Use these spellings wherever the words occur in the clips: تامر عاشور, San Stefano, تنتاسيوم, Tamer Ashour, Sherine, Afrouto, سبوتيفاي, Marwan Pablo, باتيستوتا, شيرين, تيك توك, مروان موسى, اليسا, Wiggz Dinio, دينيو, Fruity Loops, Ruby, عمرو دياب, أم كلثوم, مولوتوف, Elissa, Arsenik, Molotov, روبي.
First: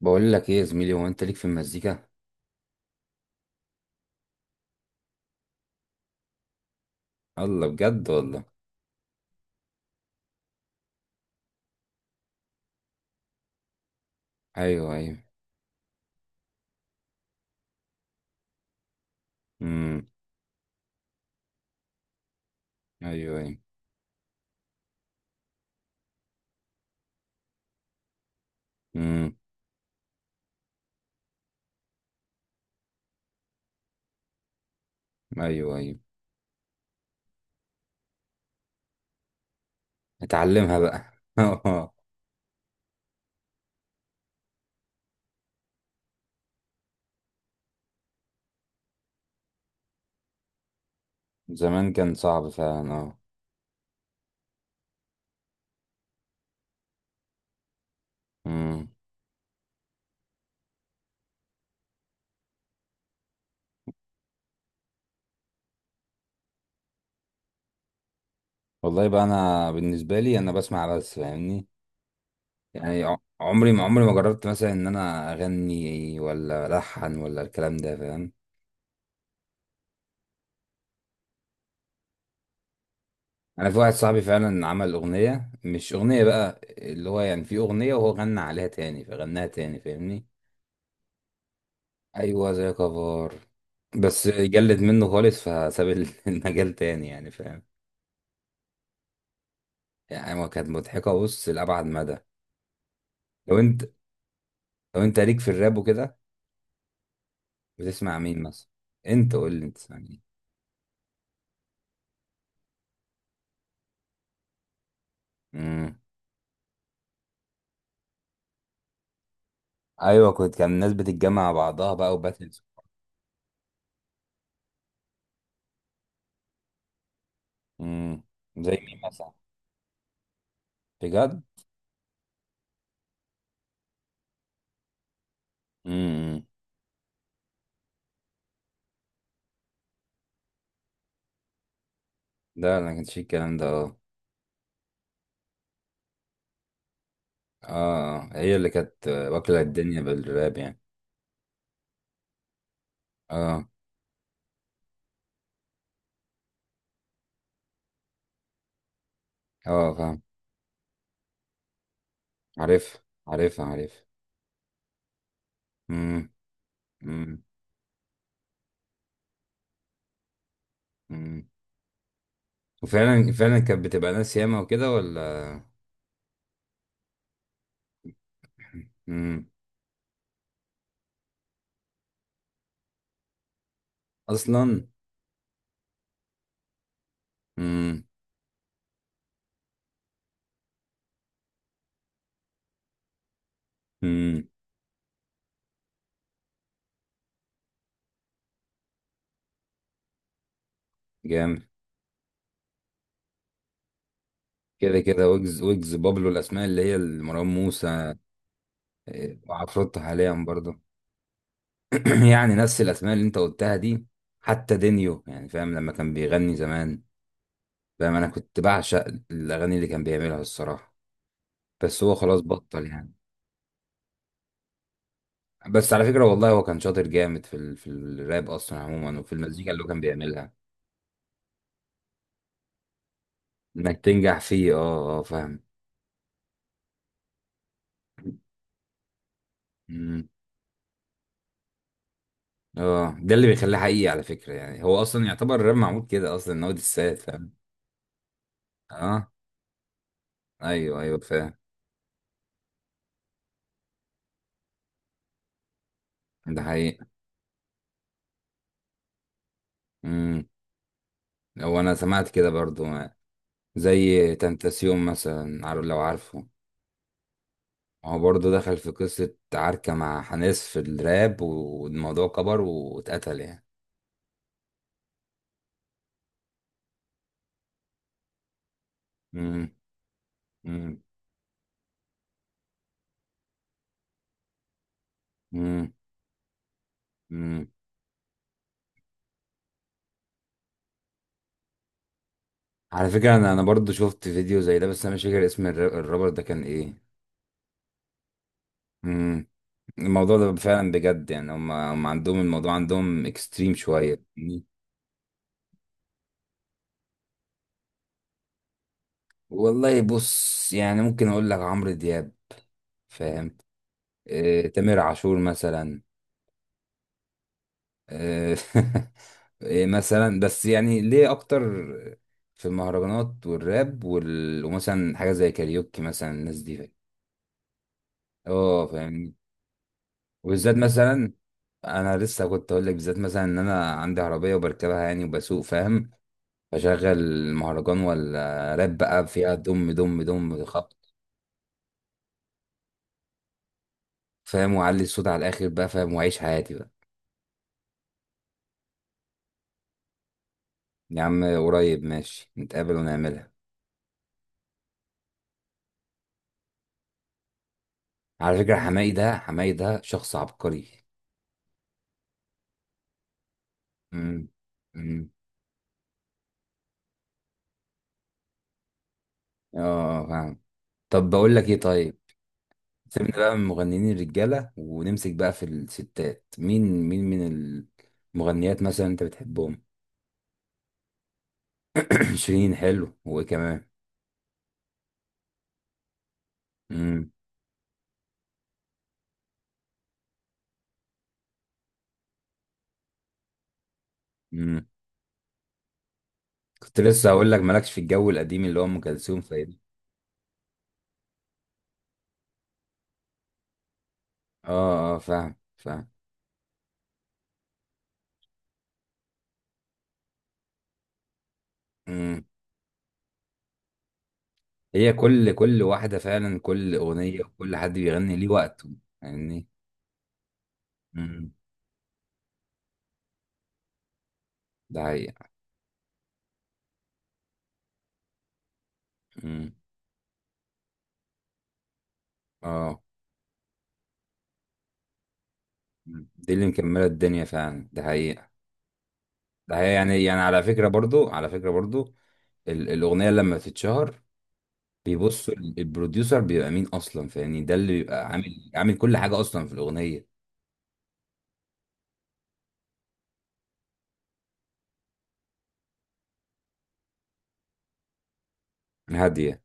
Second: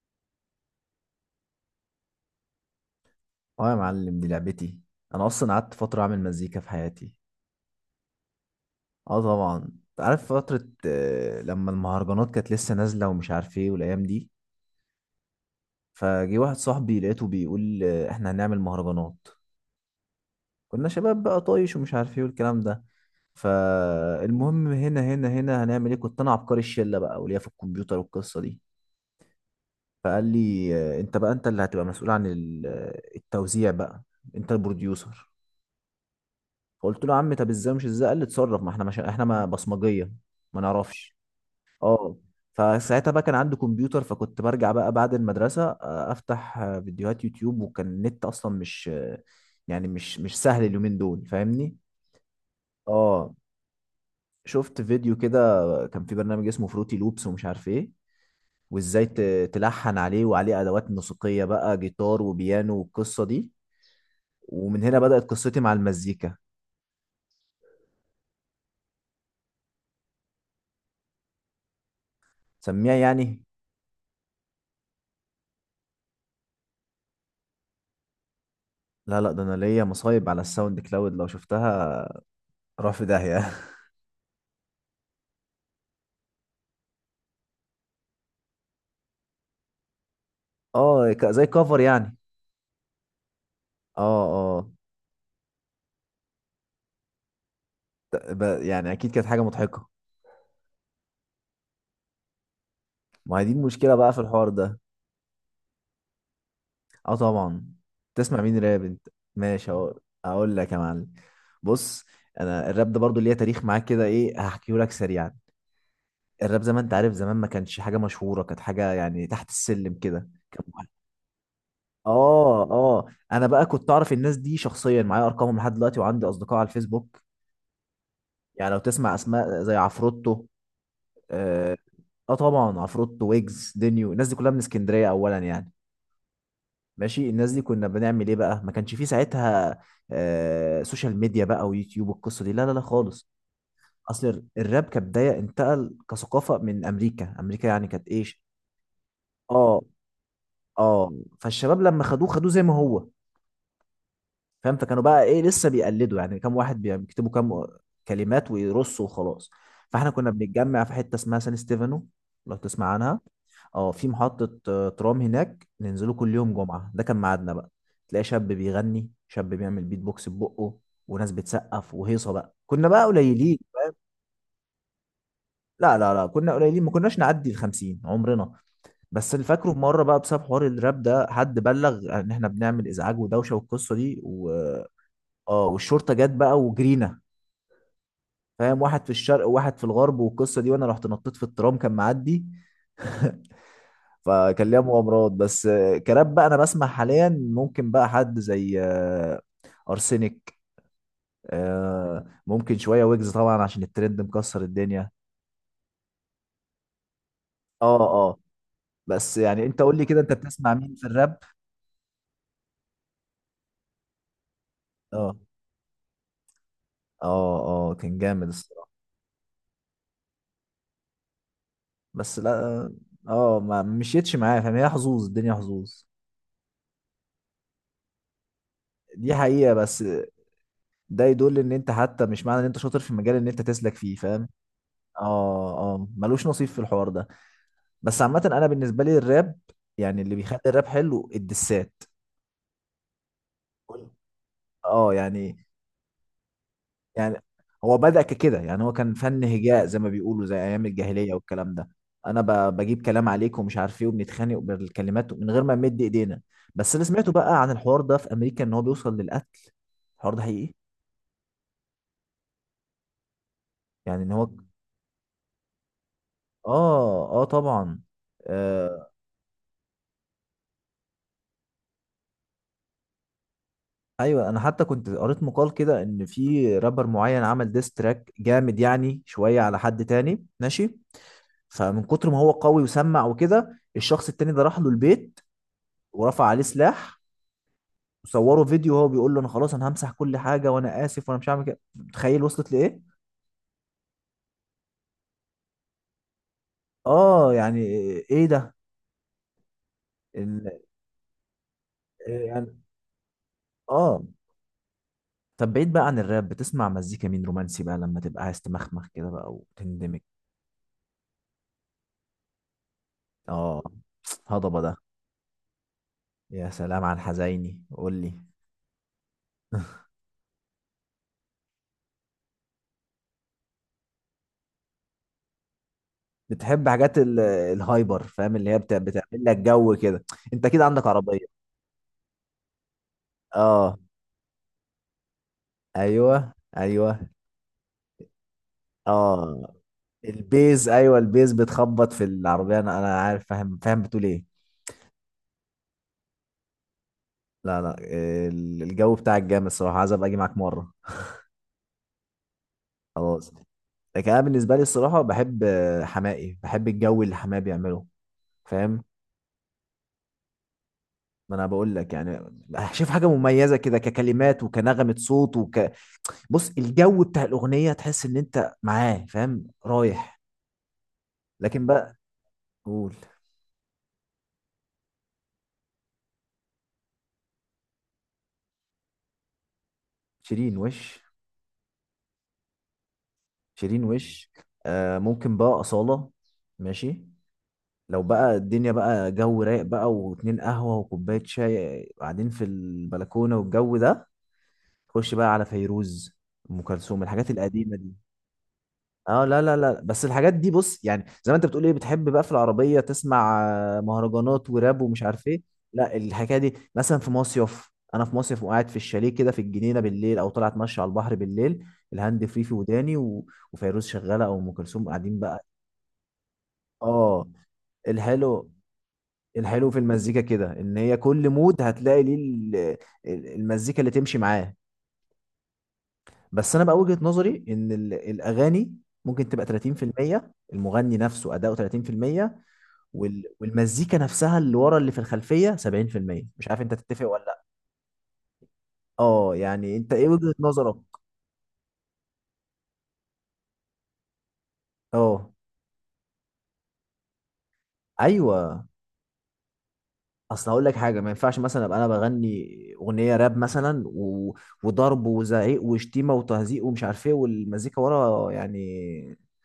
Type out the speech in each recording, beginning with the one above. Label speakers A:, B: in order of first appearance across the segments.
A: بقول لك ايه يا زميلي، هو انت ليك في المزيكا؟
B: اه يا معلم، دي لعبتي. انا اصلا قعدت فتره اعمل مزيكا في حياتي.
A: الله، بجد والله.
B: اه طبعا انت عارف فتره لما المهرجانات كانت لسه نازله ومش عارف ايه والايام دي.
A: ايوه، ايوه.
B: فجه واحد صاحبي لقيته بيقول احنا هنعمل مهرجانات.
A: امم.
B: كنا شباب بقى طايش ومش عارف ايه والكلام ده.
A: ايوه، ايوه.
B: فالمهم هنا هنعمل ايه؟ كنت انا عبقري الشله بقى وليا في الكمبيوتر والقصه دي.
A: امم.
B: فقال لي انت بقى، انت اللي هتبقى مسؤول عن التوزيع بقى، انت البروديوسر.
A: ايوه، ايوه.
B: فقلت له يا عم، طب ازاي؟ مش ازاي، قال لي اتصرف، ما احنا مش احنا ما بصمجيه. ما
A: اتعلمها بقى.
B: نعرفش. اه. فساعتها بقى كان عندي كمبيوتر، فكنت برجع بقى بعد المدرسه، افتح فيديوهات يوتيوب. وكان النت اصلا مش آه، يعني مش سهل اليومين دول، فاهمني.
A: زمان كان صعب فعلا، اه.
B: اه، شفت فيديو كده. كان في برنامج اسمه فروتي لوبس ومش عارف ايه،
A: امم.
B: وازاي تلحن عليه وعليه ادوات موسيقيه بقى، جيتار وبيانو والقصه دي. ومن هنا بدات قصتي مع المزيكا.
A: والله بقى، انا بالنسبه لي انا بسمع بس، فاهمني؟
B: سميها
A: يعني ع-
B: يعني.
A: عمري ما عمري ما جربت مثلا ان انا اغني ولا الحن ولا الكلام ده، فاهم.
B: لا لا، ده انا ليا مصايب على الساوند كلاود لو شفتها، راح في داهية.
A: انا في واحد صاحبي فعلا عمل اغنيه، مش اغنيه بقى اللي هو، يعني في اغنيه وهو غنى عليها تاني فغناها تاني، فاهمني.
B: اه، زي كفر يعني.
A: ايوه، زي كفار.
B: اه.
A: بس
B: اه.
A: جلد منه خالص فساب المجال تاني يعني، فاهم.
B: يعني اكيد كانت حاجة مضحكة.
A: يعني هو كانت مضحكه، بص، لابعد مدى.
B: ما هي دي
A: لو انت
B: المشكلة بقى في الحوار ده.
A: لو انت ليك في الراب وكده.
B: اه طبعا.
A: بتسمع
B: تسمع
A: مين
B: مين
A: مثلا؟
B: راب انت؟
A: انت قول لي،
B: ماشي
A: انت تسمع
B: اهو،
A: مين؟
B: اقول لك يا معلم. بص، انا الراب ده برضو ليا تاريخ معاك كده، ايه، هحكيه لك سريعا.
A: امم.
B: الراب زي ما انت عارف زمان ما كانش حاجة مشهورة، كانت حاجة يعني تحت السلم كده
A: ايوه، كنت
B: كان.
A: كان الناس بتتجمع مع بعضها بقى
B: اه
A: وباتلز.
B: اه. انا بقى كنت اعرف الناس دي شخصيا، معايا ارقامهم لحد دلوقتي وعندي اصدقاء على الفيسبوك.
A: امم.
B: يعني
A: زي
B: لو
A: مين
B: تسمع
A: مثلا؟
B: اسماء زي عفروتو.
A: بجد؟
B: اه، آه طبعا، عفروتو ويجز دينيو، الناس دي كلها من اسكندريه اولا يعني.
A: امم.
B: ماشي، الناس دي كنا بنعمل ايه بقى؟ ما كانش فيه ساعتها آه سوشيال ميديا بقى ويوتيوب والقصه دي، لا لا
A: لا،
B: لا
A: انا ما كانش فيه
B: خالص.
A: الكلام ده، اه.
B: اصل الراب كبدايه انتقل كثقافه من امريكا، امريكا يعني كانت
A: اه،
B: ايش.
A: هي اللي كانت واكله
B: اه.
A: الدنيا بالراب يعني.
B: اه. فالشباب لما خدوه خدوه زي ما هو،
A: اه،
B: فاهم. فكانوا بقى ايه، لسه بيقلدوا يعني، كام واحد بيكتبوا كام كلمات ويرصوا وخلاص.
A: اه،
B: فاحنا
A: فاهم.
B: كنا بنتجمع في حته اسمها سان ستيفانو، لو تسمع
A: عارف،
B: عنها.
A: عارف،
B: اه،
A: عارف.
B: في محطه ترام هناك، ننزلوا
A: امم.
B: كل يوم جمعه، ده كان ميعادنا بقى. تلاقي شاب بيغني، شاب بيعمل بيت بوكس ببقه، وناس
A: امم.
B: بتسقف وهيصه بقى، كنا بقى
A: وفعلا فعلا
B: قليلين.
A: كانت بتبقى ناس ياما وكده، ولا؟
B: لا لا لا، كنا قليلين، ما كناش نعدي ال 50 عمرنا. بس اللي
A: امم.
B: فاكره في مره بقى، بسبب حوار الراب ده، حد بلغ ان احنا بنعمل ازعاج ودوشه والقصه دي و...
A: اصلا؟
B: اه والشرطه جت بقى وجرينا،
A: امم.
B: فاهم، واحد في الشرق وواحد في الغرب والقصه دي. وانا رحت نطيت في الترام كان معدي.
A: امم.
B: فكان ليها مغامرات. بس كراب بقى انا بسمع حاليا، ممكن بقى حد زي ارسنك،
A: جامد.
B: ممكن شويه ويجز طبعا عشان الترند مكسر
A: كده
B: الدنيا.
A: كده، ويجز بابلو، الاسماء اللي هي مروان
B: اه.
A: موسى.
B: اه. بس
A: إيه،
B: يعني انت قول
A: وعفروتو
B: لي كده، انت
A: حاليا
B: بتسمع
A: برضه.
B: مين في الراب؟
A: يعني نفس الاسماء اللي انت قلتها دي. حتى دينيو،
B: اه.
A: يعني فاهم، لما كان بيغني زمان.
B: اه اه،
A: فاهم،
B: كان
A: انا
B: جامد
A: كنت
B: الصراحه.
A: بعشق الاغاني اللي كان بيعملها الصراحه. بس هو
B: بس
A: خلاص
B: لا،
A: بطل يعني.
B: اه، ما مشيتش معايا، فاهم، هي حظوظ الدنيا
A: بس على
B: حظوظ.
A: فكره والله، هو كان شاطر جامد في الراب اصلا عموما، وفي
B: دي
A: المزيكا
B: حقيقه.
A: اللي هو كان
B: بس
A: بيعملها.
B: ده يدل ان انت حتى، مش معنى ان انت شاطر في المجال ان انت تسلك
A: انك
B: فيه،
A: تنجح
B: فاهم.
A: فيه، اه، اه،
B: اه اه، ملوش نصيب في الحوار ده. بس عامه انا بالنسبه لي، الراب يعني،
A: فاهم.
B: اللي بيخلي الراب حلو الدسات.
A: اه، ده اللي بيخليه حقيقي على فكرة، يعني هو
B: اه
A: اصلا يعتبر
B: يعني.
A: الراب معمول كده اصلا ان هو دسات،
B: يعني
A: فاهم.
B: هو بدأ ككده، يعني هو كان
A: اه،
B: فن هجاء زي ما بيقولوا، زي ايام
A: ايوه، ايوه،
B: الجاهليه
A: فاهم.
B: والكلام ده. انا بجيب كلام عليك ومش عارف ايه، وبنتخانق بالكلمات من غير ما نمد ايدينا.
A: ده
B: بس
A: حقيقي.
B: اللي سمعته بقى عن الحوار ده في امريكا، ان هو بيوصل للقتل. الحوار ده
A: امم.
B: حقيقي؟
A: هو انا سمعت كده برضو.
B: يعني ان
A: زي
B: هو.
A: تنتاسيوم مثلا، عارف، لو عارفه.
B: اه اه طبعا.
A: هو برضو دخل في
B: آه،
A: قصة عركة مع حناس في الراب، والموضوع كبر واتقتل يعني.
B: ايوه، انا حتى كنت قريت مقال كده، ان في رابر معين عمل ديس تراك جامد يعني شويه
A: امم.
B: على حد تاني، ماشي.
A: امم.
B: فمن كتر ما هو قوي وسمع وكده، الشخص التاني ده راح له البيت،
A: امم.
B: ورفع عليه سلاح،
A: امم.
B: وصوره فيديو وهو بيقول له انا خلاص، انا همسح كل حاجه، وانا اسف، وانا مش هعمل كده. تخيل وصلت لايه.
A: على فكرة، انا برضو شفت فيديو زي ده، بس انا مش فاكر اسم الرابر ده كان ايه.
B: اه يعني. ايه ده.
A: الموضوع ده
B: ال-
A: فعلا بجد، يعني هم عندهم
B: إيه
A: الموضوع،
B: يعني.
A: عندهم اكستريم شوية،
B: اه.
A: فاهمني؟
B: طب بعيد بقى عن الراب، بتسمع مزيكا مين رومانسي بقى، لما تبقى عايز تمخمخ كده بقى
A: والله
B: وتندمج؟
A: بص، يعني ممكن اقول لك عمرو دياب. فاهم.
B: اه. هضبه ده،
A: تامر عاشور مثلا.
B: يا سلام على الحزيني قول لي.
A: آه، مثلا، بس يعني ليه اكتر في المهرجانات والراب ومثلا حاجة زي كاريوكي مثلا، الناس دي،
B: بتحب
A: فاهم؟
B: حاجات الهايبر، فاهم، اللي هي
A: اه،
B: بتعمل
A: فاهمني.
B: لك جو كده. انت
A: وبالذات
B: كده عندك
A: مثلا،
B: عربية.
A: انا لسه كنت اقول لك بالذات مثلا ان انا
B: اه.
A: عندي عربية وبركبها يعني وبسوق، فاهم.
B: ايوه ايوه.
A: اشغل مهرجان ولا راب بقى، فيها
B: اه،
A: دم دم دم
B: البيز،
A: خبط.
B: ايوه البيز بتخبط في العربية، انا عارف فاهم فاهم، بتقول ايه.
A: فاهم، واعلي الصوت على الاخر بقى، فاهم، واعيش حياتي بقى.
B: لا لا، الجو بتاعك جامد الصراحة، عايز ابقى اجي معاك مرة.
A: يا عم، قريب ماشي، نتقابل ونعملها.
B: خلاص. لكن انا بالنسبة لي الصراحة بحب حمائي، بحب الجو اللي حماقي بيعمله.
A: على فكرة،
B: فاهم.
A: حماقي ده حماقي ده شخص عبقري.
B: ما انا بقول لك يعني. شوف حاجة مميزة كده،
A: امم.
B: ككلمات وكنغمة
A: امم.
B: صوت. بص، الجو بتاع الاغنيه تحس ان انت معاه فاهم،
A: اه،
B: رايح.
A: فاهم. طب بقول لك ايه،
B: لكن بقى.
A: طيب.
B: قول.
A: سيبنا بقى من مغنيين الرجالة ونمسك بقى في الستات، مين، مين من المغنيات مثلا انت بتحبهم؟
B: شيرين وش.
A: شيرين حلو، وايه كمان؟
B: شيرين وش. آه، ممكن بقى اصاله. ماشي.
A: امم.
B: لو بقى الدنيا بقى جو رايق بقى، واتنين قهوه وكوبايه شاي قاعدين في البلكونه والجو ده،
A: امم.
B: خش بقى على فيروز، ام
A: كنت
B: كلثوم،
A: لسه هقول
B: الحاجات
A: لك، مالكش
B: القديمه
A: في
B: دي.
A: الجو القديم اللي هو ام كلثوم.
B: اه لا لا لا، بس الحاجات دي بص يعني، زي ما انت بتقول ايه، بتحب بقى في العربيه تسمع مهرجانات
A: اه،
B: وراب
A: اه،
B: ومش عارف
A: فاهم،
B: ايه.
A: فاهم.
B: لا الحكايه دي مثلا في مصيف، انا في مصيف وقاعد في الشاليه كده في الجنينه بالليل، او طلعت اتمشى على البحر بالليل،
A: امم.
B: الهاند فري في وداني و... وفيروز شغاله او ام كلثوم،
A: هي
B: قاعدين
A: كل
B: بقى.
A: كل واحدة فعلا، كل أغنية
B: اه.
A: وكل حد بيغني ليه
B: الحلو،
A: وقته يعني.
B: الحلو في المزيكا كده ان هي كل
A: امم.
B: مود هتلاقي ليه المزيكا اللي تمشي معاه.
A: ده حقيقة.
B: بس انا بقى وجهه نظري ان الاغاني ممكن تبقى
A: امم.
B: 30% المغني نفسه اداؤه، 30%
A: اه.
B: وال... والمزيكا نفسها اللي ورا اللي في الخلفية
A: مم.
B: 70%.
A: دي اللي
B: مش عارف انت
A: مكملة
B: تتفق
A: الدنيا
B: ولا لا.
A: فعلا، ده حقيقة.
B: اه
A: ده حقيقة،
B: يعني انت
A: يعني
B: ايه
A: يعني
B: وجهة
A: على فكرة
B: نظرك؟
A: برضو على فكرة برضو الأغنية لما بتتشهر
B: اه
A: بيبصوا البروديوسر بيبقى مين أصلا، فاهمني، ده اللي بيبقى عامل
B: ايوه.
A: عامل كل حاجة أصلا في الأغنية.
B: اصل هقول لك حاجه، ما ينفعش مثلا ابقى انا بغني اغنيه راب مثلا و... وضرب وزعيق وشتيمه وتهزيق ومش عارف ايه، والمزيكا ورا يعني
A: هادية.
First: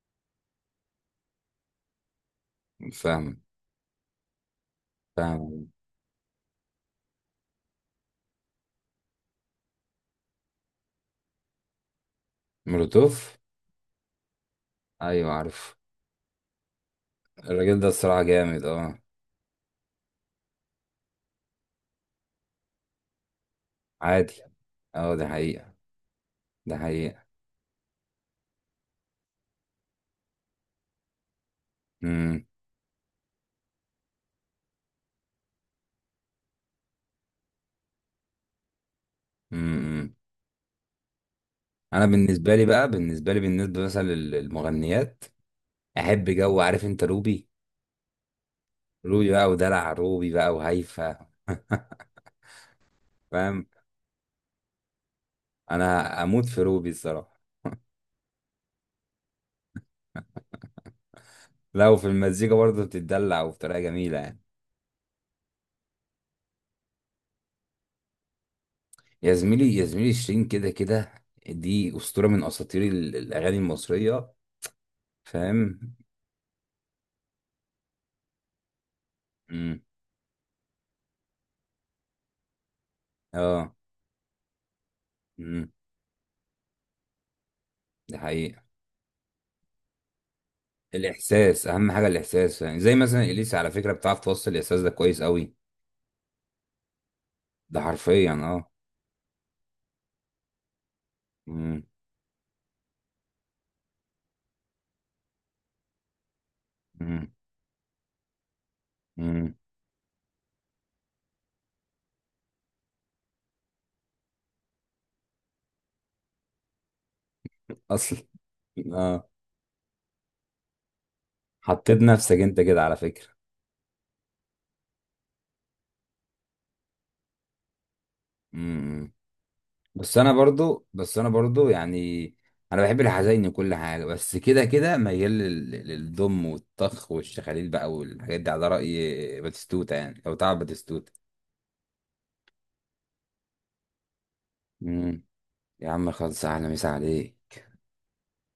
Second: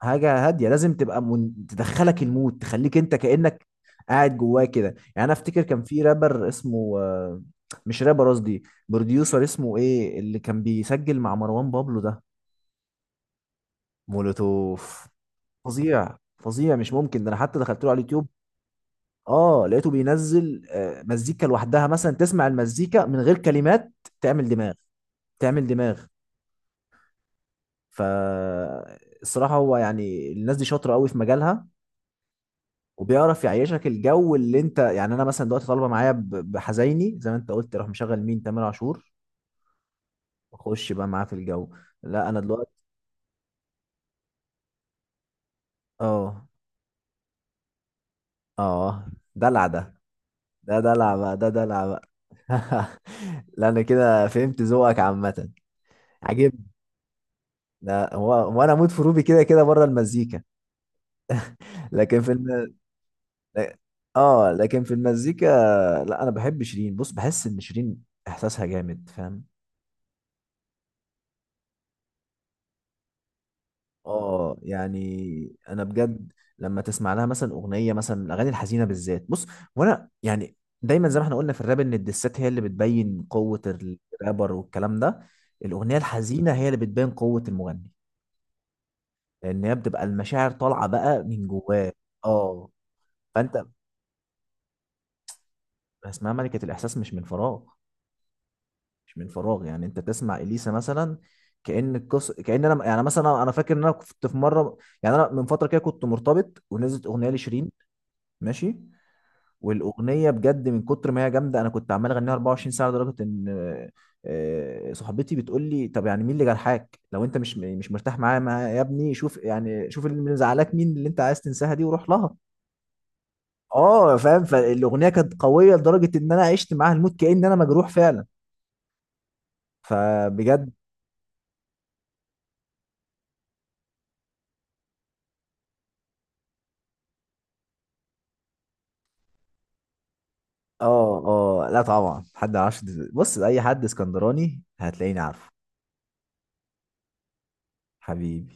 B: حاجه هاديه. لازم تبقى من... تدخلك المود، تخليك انت
A: فاهم،
B: كانك قاعد جواه كده. يعني انا افتكر
A: فاهم.
B: كان في رابر اسمه مش رابر، قصدي بروديوسر اسمه ايه، اللي كان بيسجل مع مروان بابلو ده.
A: مولوتوف.
B: مولوتوف.
A: أيوة، عارف.
B: فظيع فظيع، مش ممكن ده، انا حتى
A: الراجل
B: دخلت
A: ده
B: له على
A: الصراحة
B: اليوتيوب.
A: جامد، اه.
B: اه، لقيته بينزل مزيكا لوحدها مثلا، تسمع المزيكا من غير كلمات،
A: عادي.
B: تعمل دماغ،
A: اه، ده
B: تعمل
A: حقيقة.
B: دماغ.
A: ده حقيقة.
B: فالصراحة هو يعني الناس دي شاطرة قوي في مجالها،
A: امم.
B: وبيعرف يعيشك الجو اللي انت، يعني انا مثلا دلوقتي طالبة معايا بحزيني زي ما انت قلت، اروح مشغل مين؟ تامر عاشور،
A: امم. امم.
B: واخش بقى معاه في الجو.
A: انا
B: لا انا
A: بالنسبة لي
B: دلوقتي.
A: بقى بالنسبة لي بالنسبة مثلا للمغنيات، احب
B: اه
A: جو، عارف انت روبي؟
B: اه.
A: روبي بقى،
B: دلع
A: ودلع
B: ده،
A: روبي بقى،
B: ده دلع
A: وهيفا.
B: بقى، ده دلع بقى.
A: فاهم.
B: لا انا كده فهمت ذوقك عامة،
A: انا اموت في
B: عجبني.
A: روبي الصراحة.
B: لا هو، هو انا اموت في روبي كده كده بره المزيكا.
A: لو في
B: لكن في
A: المزيكا
B: الم...
A: برضه بتتدلع، وبطريقة جميلة يعني.
B: اه لكن في المزيكا، لا انا بحب شيرين، بص بحس ان شيرين احساسها جامد،
A: يا
B: فاهم.
A: زميلي، يا زميلي، شيرين كده كده، دي أسطورة من أساطير الأغاني المصرية.
B: اه يعني
A: فاهم.
B: انا بجد، لما تسمع لها مثلا اغنيه، مثلا الاغاني الحزينه بالذات، بص.
A: امم.
B: وانا يعني دايما زي ما احنا قلنا في الراب، ان الدسات هي اللي بتبين قوه
A: اه.
B: الرابر والكلام ده،
A: امم.
B: الاغنيه الحزينه هي اللي بتبين قوه المغني،
A: ده حقيقة.
B: لان هي بتبقى المشاعر طالعه بقى من
A: الاحساس اهم
B: جواه.
A: حاجه، الاحساس،
B: اه.
A: يعني زي مثلا اليسا،
B: فانت،
A: على فكره بتعرف توصل الاحساس ده كويس قوي.
B: اسمها ملكه الاحساس مش من فراغ،
A: ده حرفيا، اه.
B: مش من فراغ. يعني انت تسمع اليسا مثلا،
A: مم.
B: كأن القص، كأن انا، يعني مثلا انا فاكر ان انا كنت في مره، يعني انا من فتره كده كنت مرتبط، ونزلت اغنيه
A: مم.
B: لشيرين، ماشي،
A: مم.
B: والاغنيه بجد من كتر ما هي جامده، انا كنت عمال اغنيها 24 ساعه، لدرجه ان صاحبتي بتقول لي طب يعني مين اللي جرحك؟ لو انت مش مرتاح
A: اصل،
B: معايا يا ابني
A: اه،
B: شوف يعني، شوف اللي مزعلاك، مين اللي انت عايز تنساها دي
A: حطيت
B: وروح لها.
A: نفسك انت كده على فكره.
B: اه فاهم، فالاغنيه كانت قويه لدرجه ان انا عشت معاها الموت، كأن انا مجروح فعلا،
A: مم. بس انا
B: فبجد.
A: برضو بس انا برضو يعني، انا بحب الحزين وكل حاجه، بس كده كده ميال للضم والطخ والشخاليل بقى والحاجات دي، على راي باتيستوتا، يعني لو تعرف باتيستوتا.
B: اه اه لا طبعا، حد ما يعرفش، بص اي حد اسكندراني هتلاقيني
A: مم.
B: عارفه.
A: يا عم، خلص، اهلا، مسا عليك.
B: حبيبي.